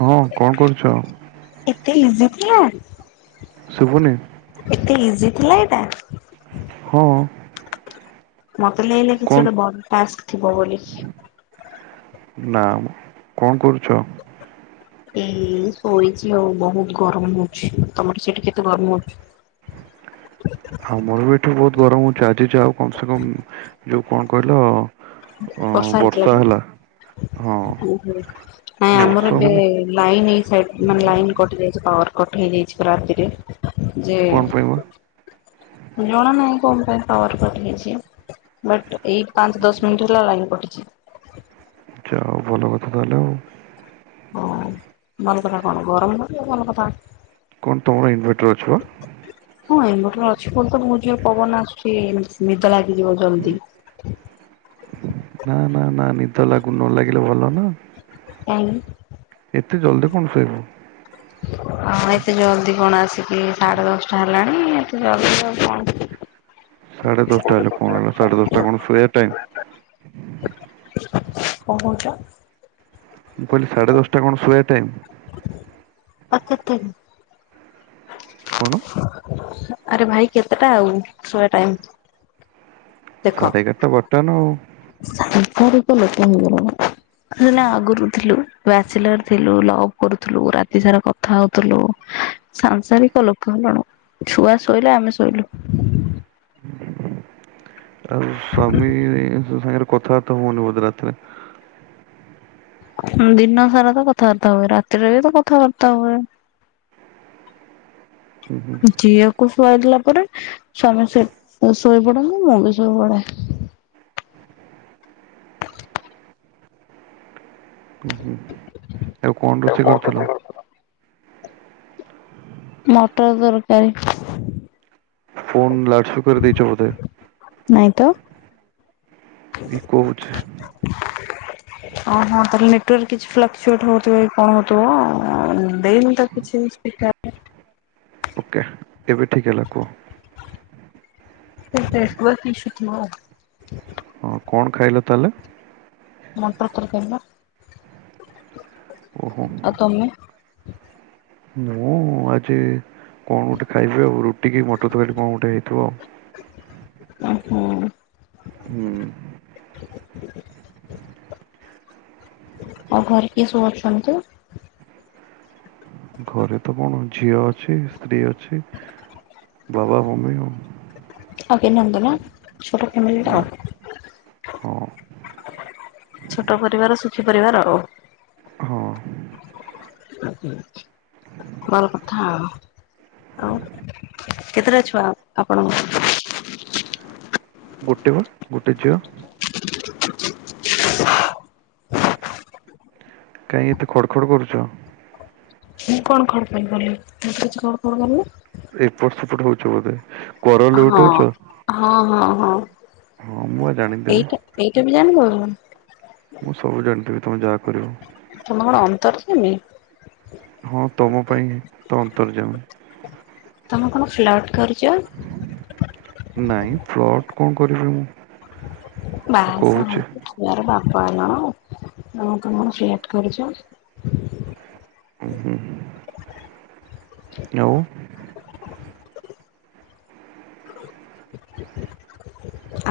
ହଁ କଣ କରୁଛ? ଏତେ ଇଜି [unintelligible] ଶୁଭୁନି। ଏତେ ଇଜି ଥିଲା ଏଇଟା। ହଁ ମତେ ଲାଗିଲା କିଛି କଣ ଗୋଟେ ବଡ ଟାସ୍ ଥିବ ବୋଲି। ନା କଣ କରୁଛ? ଏଇ ଶୋଇଛି ଆଉ ବହୁତ ଗରମ ହଉଛି ତମର ସେଠି କେତେ ଗରମ ହଉଛ? [inaudible] ଆଉ ମୋର ବି ଏଠି ବହୁତ ଗରମ ହଉଛି ଆଜି ଆଉ କମ ସେ କମ ଯୋଉ କଣ କହିଲ ବର୍ଷା ହେଇଥିଲା ଆଜି? ହଁ। ଓହୋ ନାଇଁ ଆମର ବର୍ଷା ମାନେ ଏବେ ଲାଇନ ଏଇ ସାଇ ମାନେ ଲାଇନ କୋଠ ଯାଇଛି ପାୱାର କଟ ହେଇଯାଇଛି ପ୍ର ରାତିରେ ଯେ କଣ ପାଇଁ ବା ଜଣା ନାହିଁ କଣ ପାଇଁ ପାୱାର କଟ ହେଇଛି ବଟ ଏଇ ପାଞ୍ଚ ଦଶ ମିନିଟ ହେଲା ଲାଇନ କଟିଛି। [inaudible] ଆଛା ହଉ ଭଲ କଥା ତାହାଲେ। [unintelligible] କଣ ତମର ଇନଭର୍ଟର ଅଛି ବା? [unintelligible] ପବନ ଆସୁଛି [unintelligible] ନା ନା ନା ନିଦ ଲାଗୁ ନ ଲାଗିଲେ ଭଲ ନା କାଇଁ? ଏତେ ଜଲଦି କଣ ଶୋଇବ? ହଁ ଏତେ ଜଲ୍ଦି କଣ ଆସିକି ସାଢେ [unintelligible] ସାଢେ ଦଶଟା ହେଲେ କଣ ହେଲା ସାଢେ ଦଶଟା କଣ ସୋଇବା ଟାଇମ୍? କଣ କହୁଛ? ମୁଁ କହିଲି ସାଢେ ଦଶଟା କଣ ଶୋଇବା ଟାଇମ? [unintelligible] କଣ? ଆରେ ଭାଇ କେତେଟା ଆଉ? ଶହେ ଟାଇମ। ସାଢ଼େ ଏଗାରଟା ବାରଟା ନା ଆଉ। ସାଂସାରିକ ଲୋକେ ଆଗରୁ ଥିଲୁ ବ୍ୟଚଲର ଥିଲୁ ଲଭ କରୁଥିଲୁ ରାତି ସାରା କଥା ହଉଥିଲୁ ସାଂସାରିକ ଲୋକ ହେଲଣୁ ଛୁଆ ଶୋଇଲେ ଆମେ ଶୋଇଲୁ। ଆଉ ସ୍ଵାମୀ ଙ୍କ ସାଙ୍ଗରେ କଥାବାର୍ତ୍ତା ହୁଅନି ବୋଧେ ରାତିରେ? ଦିନ ସାରା ତ କଥା ବାର୍ତ୍ତା ହଏ ରାତିରେବିତ କଥା ବାର୍ତ୍ତା ହଏ। ହୁଁ ହୁଁ ଝିଅକୁ ଶୁଆଇଦେଲା ସ୍ୱାମୀ ଶୋଇ ପଡନ୍ତି ମୁ ବିି ଶୋଇ ପଡ଼େ। ହଁ ହୁଁ ଆଉ କଣ ରୋଷେଇ କରିଥିଲ? ମଟର ତରକାରୀ। ଫୋନ ଲାଉଡସ୍ପୀିକର ଦେଇଛ ବୋଧେ? ନାଇଁ ତ। ଇକୋ ହଉଛି। ଓ ହଁ ତାହେଲେ ନେଟୱାର୍କ କିଛି ଫ୍ଲାକ୍ଚୁଏଟ ହଉଥିବ କି କଣ ହଉଥିବ ଦେଇନି ତ କିଛି ସ୍ପିକର ଓକେ କେବେ ଠିକ୍ ହେଲା କୁହ। [unintelligible] ହଁ କଣ ଖାଇଲ ତାହେଲେ? ମଟର ତରକାରି ବା ଓହୋ ଆଉ ତମେ? [inaudible] ମୁଁ ଆଜି କଣ ଗୋଟେ ଖାଇବି ଆଉ ରୁଟି କି ମଟର ତରକାରୀ କଣ ଗୋଟେ ହେଇଥିବ ଆଉ। [unintelligible] ହୁଁ। ଆଉ ଘରେ କିଏ ସବୁ ଅଛନ୍ତି? ଘରେ ତ କଣ ଝିଅ ଅଛି ସ୍ତ୍ରୀ ଅଛି। ବାବା ମମି ଓ ଆଗେ ନନ୍ଦ ନା ଛୋଟ ଫ୍ୟାମିଲିଟା ନା ଆଉ। ହଁ ଛୋଟ ପରିବାର ସୁଖୀ ପରିବାର ଓ। ହଁ। ଭଲ କଥା ଆଉ। ଆଉ କେତେଟା ଛୁଆ ଆପଣଙ୍କର? ଗୋଟେ ବା ଗୋଟେ ଝିଅ। କାଇଁ ଏତେ ଖଡ ଖଡ କରୁଛ? ମୁଁ କଣ ଖଡ୍ ପାଇଁ କଲିି ମୁଁ ତ କିଛି ଖଡ ଖଡ କରିନି। ଏପଟ ସେପଟ ହଉଛ ବୋଧେ। କରଲ ହଁ, ଲେଉଟଉଛ ହଁ, ହଁ, ମୁଁ ଆ ହଁ। ଜାଣିଦେବି ଏଇଟା ଏଇଟା ବି ଜାଣିଦବ। ମୁଁ ସବୁ ଜାଣିଛି। ତମେ କଣ ଅନ୍ତର୍ଯ୍ୟାମି? ହଁ ତମ ପାଇଁ ତ ଅନ୍ତର୍ଯ୍ଯାମି। ତମେ କଣ ଫ୍ଲଟ୍ କରୁଛ? ନାଇଁ ଫ୍ଲଟ୍ କଣ କରିବି ମୁଁ। ବାଆ ସାହା କହୁଛି ହେଇକି ଛୁଆର ବାପ ହ ନା ଆ ତମେ ଚାଟ୍ କରୁଛ। ହ ହୁଁ ହୁ। ଆଉ?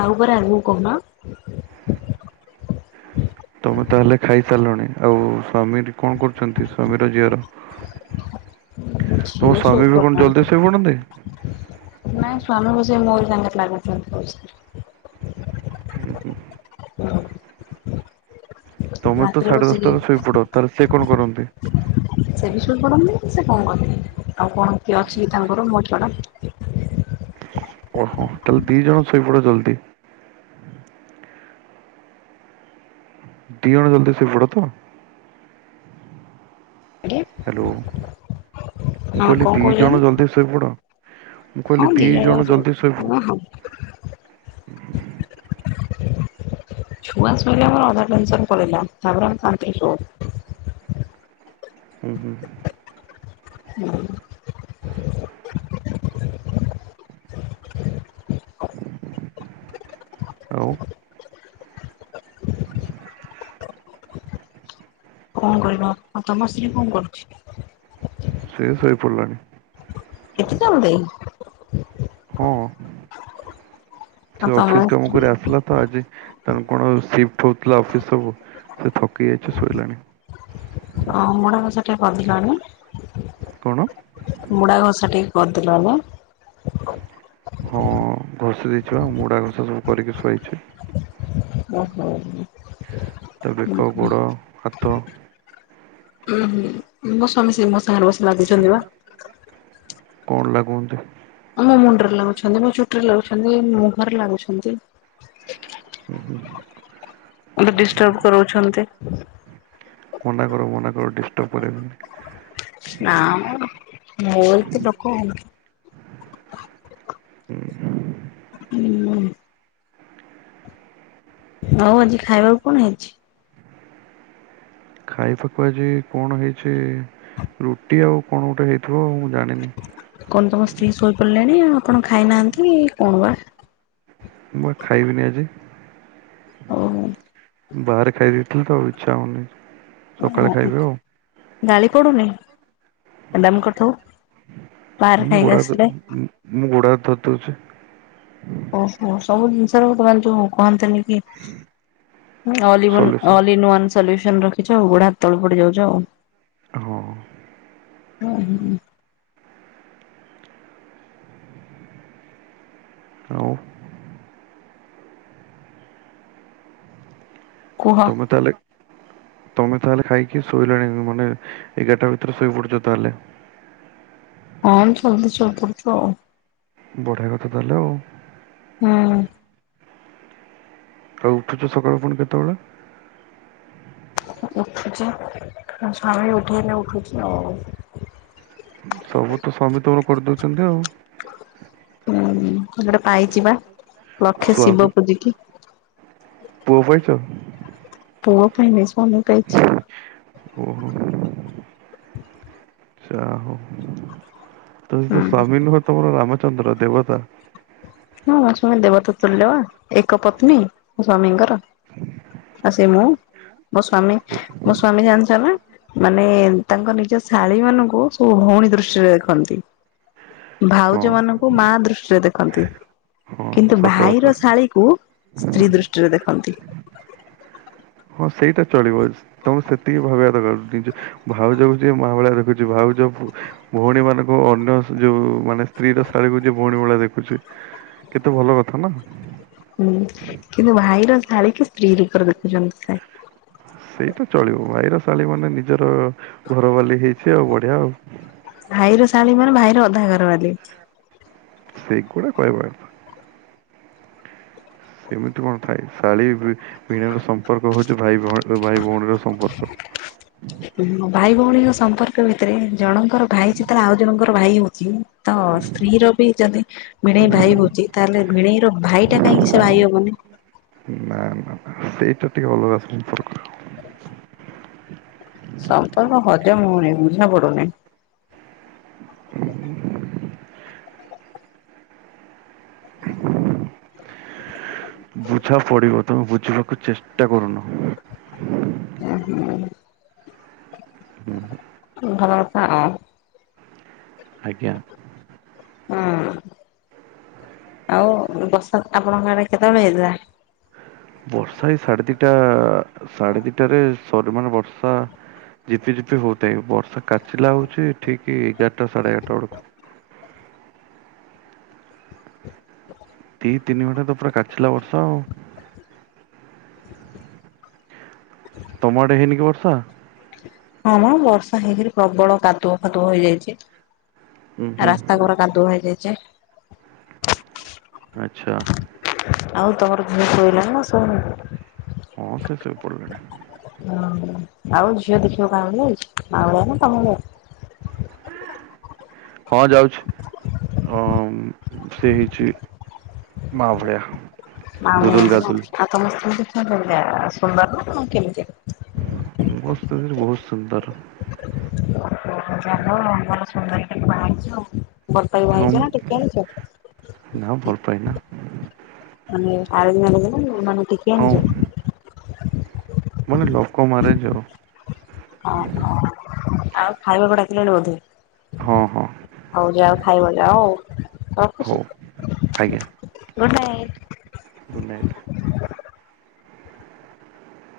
ଆଉ ପରେ ଆଗକୁ କହୁନ। ତମେ ତାହାଲେ ଖାଇସାରିଲଣି ଆଉ ସ୍ଵାମୀ ହେଟି କଣ କରୁଛନ୍ତି ସ୍ଵାମୀର ଝିଅର? [unintelligible] ତମ ଝିଅ ସ୍ଵାମୀ ଶୋଇ ବି କଣ ଜଲ୍ଦି ଶୋଇପଡନ୍ତି ପଡ଼ିଲାଣୀ। ନାଇଁ ସ୍ଵାମୀ ଅଛି ମୋର। ତାଙ୍କେ ଲାଗୁଛନ୍ତି ପଇସାରେ ହୁଁ ହୁଁ। [unintelligible] ତୁମେ ତ ରାତିରେ ସାଢ଼େ ବସିକି ଦଶଟାରେ ଶୋଇପଡ଼ ତାହେଲେ ସେ କଣ କରନ୍ତି? ସେ ବି ଶୋଈ ପଡ଼ନ୍ତି ସେ କଣ କରିବେ। ଆଉ କଣ କିଏ ଅଛି କି ତାଙ୍କର ମୋ ଛଡା। ଓହୋ ତାହାଲେ ଦି ଜଣ ଶୋଇପଡ ଜଲ୍‌ଦି? ଦି ଜଣ ଜଲ୍‌ଦି ଶୋଇପଡ଼ ତ ଆଜ୍ଞା ହ୍ୟାଲୋ ମୁଁ ହଁ କହିଲି କଣ ଦି ଜଣ କହୁଛନ୍ତି ଜଲ୍‌ଦି ଶୋଇପଡ? ମୁଁ ହଁ କହିଲି ଦି ଯାକ ଜଣ ଶୋଇବୁ ଜଲ୍‌ଦି ଶୋଇପଡ? ହଁ ହଁ ହଁ ଛୁଆ ଶୋଇଲେ ଆମର ଅଧା ଟେନ୍‌ସନ୍‌ ପଳେଇଲା। ତାପରେ ଆମେ ଶାନ୍ତିରେ ଶୋଉ। ହଁ ଉହୁଁ ହଁ। ଆଉ? କଣ କହିବ ଆଉ ତମ ସ୍ତ୍ରୀ କଣ କରୁଛି? ସେ ଶୋଇ ପଡ଼ିଲାଣି। ଏତେ ଜଲ୍ଦୀ? ହଁ ଆଉ ସେ ତମ ଅଫିସ୍‌ କାମ କରି ଆସିଲା ତ ଆଜି ତେଣୁ କଣ ସିଫ୍ଟ ହଉଥିଲା ଅଫିସ୍‌ ସବୁ ସେ ଥକି ଯାଇଛି ଶୋଇଲାଣି। ହଁ ମୁଡ଼ା ଘସା ଟିକେ କରି ଦେଲନି। କଣ ମୁଡ଼ା ଘସା ଟିକେ ଘସିଦେଲନି ହଁ ଘଷି ଦେଇଚି ବା ମୋଡା ଘଷା ସବୁ କରିକି ଶୋଇଚି। ଓହୋ ହୁଁ। ତା ବେକ, ଗୋଡ଼, ହାତ ଉଁ ହୁଁ ମୋ ସ୍ୱାମୀ ସେଇ ମୋ ସାଙ୍ଗରେ ବସି ଲାଗୁଚନ୍ତି ବା। କଣ ଲାଗୁଅନ୍ତି? ମୋ ମୁଣ୍ଡରେ ଲାଗୁଛନ୍ତି, ମୋ ଚୁଟିରେ ଲାଗୁଛନ୍ତି, ମୁହଁରେ ଲାଗୁଛନ୍ତି। ହୁଁ ହୁଁ। ମତେ ଡିଷ୍ଟର୍ବ କରୋଉଛନ୍ତି। ମନା କର ମନା କର ଡିଷ୍ଟର୍ବ କରେଇବେନି। ନାମ ବୋହୁତ ଲୋକ। ହୁଁ। ଆଉ ଆଜି ଖାଇବାକୁ କଣ ହେଇଚି? ଖାଇବାକୁ ଆଜି କଣ ହେଇଚି ରୁଟି ଆଉ କଣ ଗୋଟେ ହେଇିଥି କଣ ତମ ସ୍ତ୍ରୀ ଶୋଇପଡିଲେଣି ଆପଣ ଖାଇନାହାନ୍ତି କଣ ବା? ମୁଁ ପା ଖାଇବିନି ଆଜି ଓହୋ। ବାହାରେ ଖାଇଦେଇ ଥିଲି ତ ଆଉ ଇଚ୍ଛା ହୋଉନି ସକାଳେ ଖାଇବି ଆଉ। ଗାଳି ପଡୁନି? ହେଲେ ଆମେ କଥା ହଁ ବାହାରେ ମୁଁ ଗୋଡ ଖାଇକି ହାତ ଆସିଥିଲେ। ମୁଁ ଗୋଡ ହାତ ଧୋଇ ଦଉଛି ଓହୋ ସବୁ ଜିନିଷର ଦବାରେ [unintelligible] ଯୋଉ କହନ୍ତିନି। ଉଁ all in solution all in one solution ରଖିଚୁ ଗୋଡ ହାତ ତଳେ ପଡି ଯାଉଚୁ ଆଉ। ହଁ। ଉଁ ହୁଁ। ଆଉ କୁହ ତମେ ତାହଲେ ତମେ ତାହେଲେ ଖାଇକି ଶୋଇଲଣି ମାନେ ଏଗାରଟା ଭିତରେ ଶୋଇ ପଡୁଚ ତାହେଲେ। ହଁ ଆମେ ଜଲ୍ଦୀ ଶୋଇପଡୁଚୁ ଆଉ। ବଢିଆ କଥା ତାହେଲେ ଆଉ। ହୁଁ। ଆଉ ଉଠୁଚ ସକାଳୁ ପୁଣି କେତେବେଳେ? ଉଠୁଚି ସ୍ୱାମୀ ଉଠେଇଲେ ଉଠୁଚି ଆଉ। ସବୁ ତ ସ୍ୱାମୀ ତମର କରିଦୋଉଚନ୍ତି ଆଉ। ହୁଁ ଗୋଟେ ପାଇଚି ପା ଲକ୍ଷେ ସ୍ୱାମୀ ଶିବ ପୂଜିକି। ପୁଅ ପାଇଚ। ପୁଅ ପାଇନି ସ୍ୱାମୀ ପାଇଚି। ଓହୋ ଯାହା ଯୋଉ। ତ ତୋ ହୁଁ ସ୍ଵାମୀ ନୁହଁ ତମ ରାମଚନ୍ଦ୍ର ଦେବତା। ହଁ ମୋ ସ୍ୱାମୀ ଦେବତା ତୁଲ୍ୟ ଏକ ପତ୍ନୀ ମୋ ସ୍ଵାମୀଙ୍କର। [inaudible] କିଏ ମୁଁ ମୋ ସ୍ଵାମୀ ମୋ ସ୍ଵାମୀ ଜାଣିଚ ନାଁ ମାନେ ତାଙ୍କ ନିଜ ଶାଳୀ ମାନଙ୍କୁ ସବୁ ଭଉଣୀ ଦୃଷ୍ଟିରେ ଦେଖନ୍ତି। ହଁ ଭାଉଜ ମାନଙ୍କୁ ମା ଦୃଷ୍ଟିରେ ଦେଖନ୍ତି। ହଁ କିନ୍ତୁ ସତ କଥା ଭାଇର ଶାଳୀକୁ ସ୍ତ୍ରୀ ଦୃଷ୍ଟିରେ ଦେଖନ୍ତି। ହଁ ସେଇଟା ଚଳିବ ତମେ ସେତିକି ଭାବିବା ଦରକାର ଭାଉଜକୁ ଯିଏ ମା ଭଳିଆ ଦେଖୁଚି ଭାଉ ଜ ଭଉଣୀ ମାନଙ୍କୁ ଅନ୍ୟ ଯୋଉ ମାନେ ସ୍ତ୍ରୀ ର ଶାଳୀକୁ ଯିଏ ଭଉଣୀ ଭଳିଆ ଦେଖୁଚି କେତେ ଭଲ କଥା ନା। ହୁଁ କିନ୍ତୁ ଭାଇର ଶାଳୀ କି ସ୍ତ୍ରୀ ରୂପରେ ଦେଖୁଚନ୍ତି ସେ। ଏଇଟା ଚଳିବ ଭାଇର ଶାଳୀ ମାନେ ନିଜର ଘର ବାଲି ହେଇଚି ଆଉ ବଢିଆ ଆଉ। ଭାଇର ଶାଳୀ ମାନେ ଭାଇର ଅଧା ଘର ବାଲି। ସେଗୁଡା କହିବା କଥା। ସେମିତି କଣ ଥାଏ ଶାଳୀ ଭି ଭିଣେଇର ସମ୍ପର୍କ ହଉଛି ଭାଇ ଭଉଣର ଭାଇ ଭଉଣୀର ସମ୍ପର୍କ। [inaudible] ଭାଇ ଭଉଣୀଙ୍କ ସମ୍ପର୍କ ଭିତରେ ଜଣଙ୍କର ଭାଇ ଯେତେବେଳେ ଆଉ ଜଣଙ୍କର ଭାଇ ହଉଛି ତ ସ୍ତ୍ରୀ ର ବି ଯଦି ଭିଣେଇ ଭାଇ ହଉଛି ତାହେଲେ ଭିଣେଇ ର ଭାଇ ଟା କାହିଁକି ସେ ଭାଇ ହବନି। ନା ନା ସେଇଟା ଟିକେ ଅଲଗା ସମ୍ପର୍କରେ। ସମ୍ପର୍କ ହଜମ ହଉନି ବୁଝା ପଡୁନି। [unintelligible] [inaudible] ବୁଝା ପଡିବ ତମେ ବୁଝିବାକୁ ଚେଷ୍ଟା କରୁନ। ହୁଁ ହୁଁ। ହୁଁ। ଭଲଥାଉ। ଆଜ୍ଞା। ହଁ ଆଉ ବସ ଆପଣଙ୍କ ଆଡେ କେତେବେଳେ ହେଇଥିଲା? ବର୍ଷା ଏଇ ସାଢେ ଦିଟା ସାଢେ ଦିଟାରେ ସର୍ ମାନେ ବର୍ଷା ଝିପିଝିପି ହଉଥାଏ ବର୍ଷା କାଚିଲା ହଉଛି ଠିକ ଏଗାରଟା ସାଢେ ଏଗାରଟା ବେଳକୁ। ଦି ତିନି ଘଣ୍ଟା ତ ପୁରା କାଚିଲା ବର୍ଷା ଆଉ। ତମ ଆଡେ ହେଇନି କି ବର୍ଷା? ହଁମ ବର୍ଷା ହେଇକିରି ପ୍ରବଳ କାଦୁଅ ଫାଦୁଅ ହେଇଯାଇଛି। ଉଁ ହୁଁ ରାସ୍ତା ଘୋର କାଦୁଅ ହେଇଯାଇଚି। ଆଛା। ଆଉ ତମର ଝିଅ ଶୋଇଲାଣି ନା ଶୁନ। ହଁ ସେ ଶୋଇପଡିଲାଣି। ହୁଁ ଆଉ ଝିଅ ଦେଖିବା କାଁ ଭଳି ଯଇଛି ମାଉଳିଆ ନା ତମ ଭଳିଆ। [inaudible] ହଁ ଯାଉଛି ଅମ୍ ସେ ହେଇଛି। ମାବଳିଆ। [unintelligible] ପ୍ରସ୍ତୁତି ବହୁତ ସୁନ୍ଦର। ଜଲ ଭଲ ସୁନ୍ଦରି ଟେ ବା ହେଇଛି ଆଉ। ବରକାଇ କି ଭା ହଁ ହେଇଛ ନା ଟିକେ ଆଣିଛ? ନା ଭଲ ପାଏ ନା। ମାନେ ଆରେଞ୍ଜ ମାରେଞ୍ଜ ନା ମାନେ ଟେକି ହଁ ଆଣିଛ। ମାନେ ଲୋକ ମରେଯାଉ। ଓହୋ ଆଉ ଖାଇବାକୁଡାକିଲାଣି ବୋଧେ। ହଁ ହଁ ହଉ ଯାାଉ ଖାଇବା ଯ ଆଉ ହଉ ରଖୁଛି। ଆଜ୍ଞା ଗୁଡ଼୍ ନାଇଟ୍। Good night.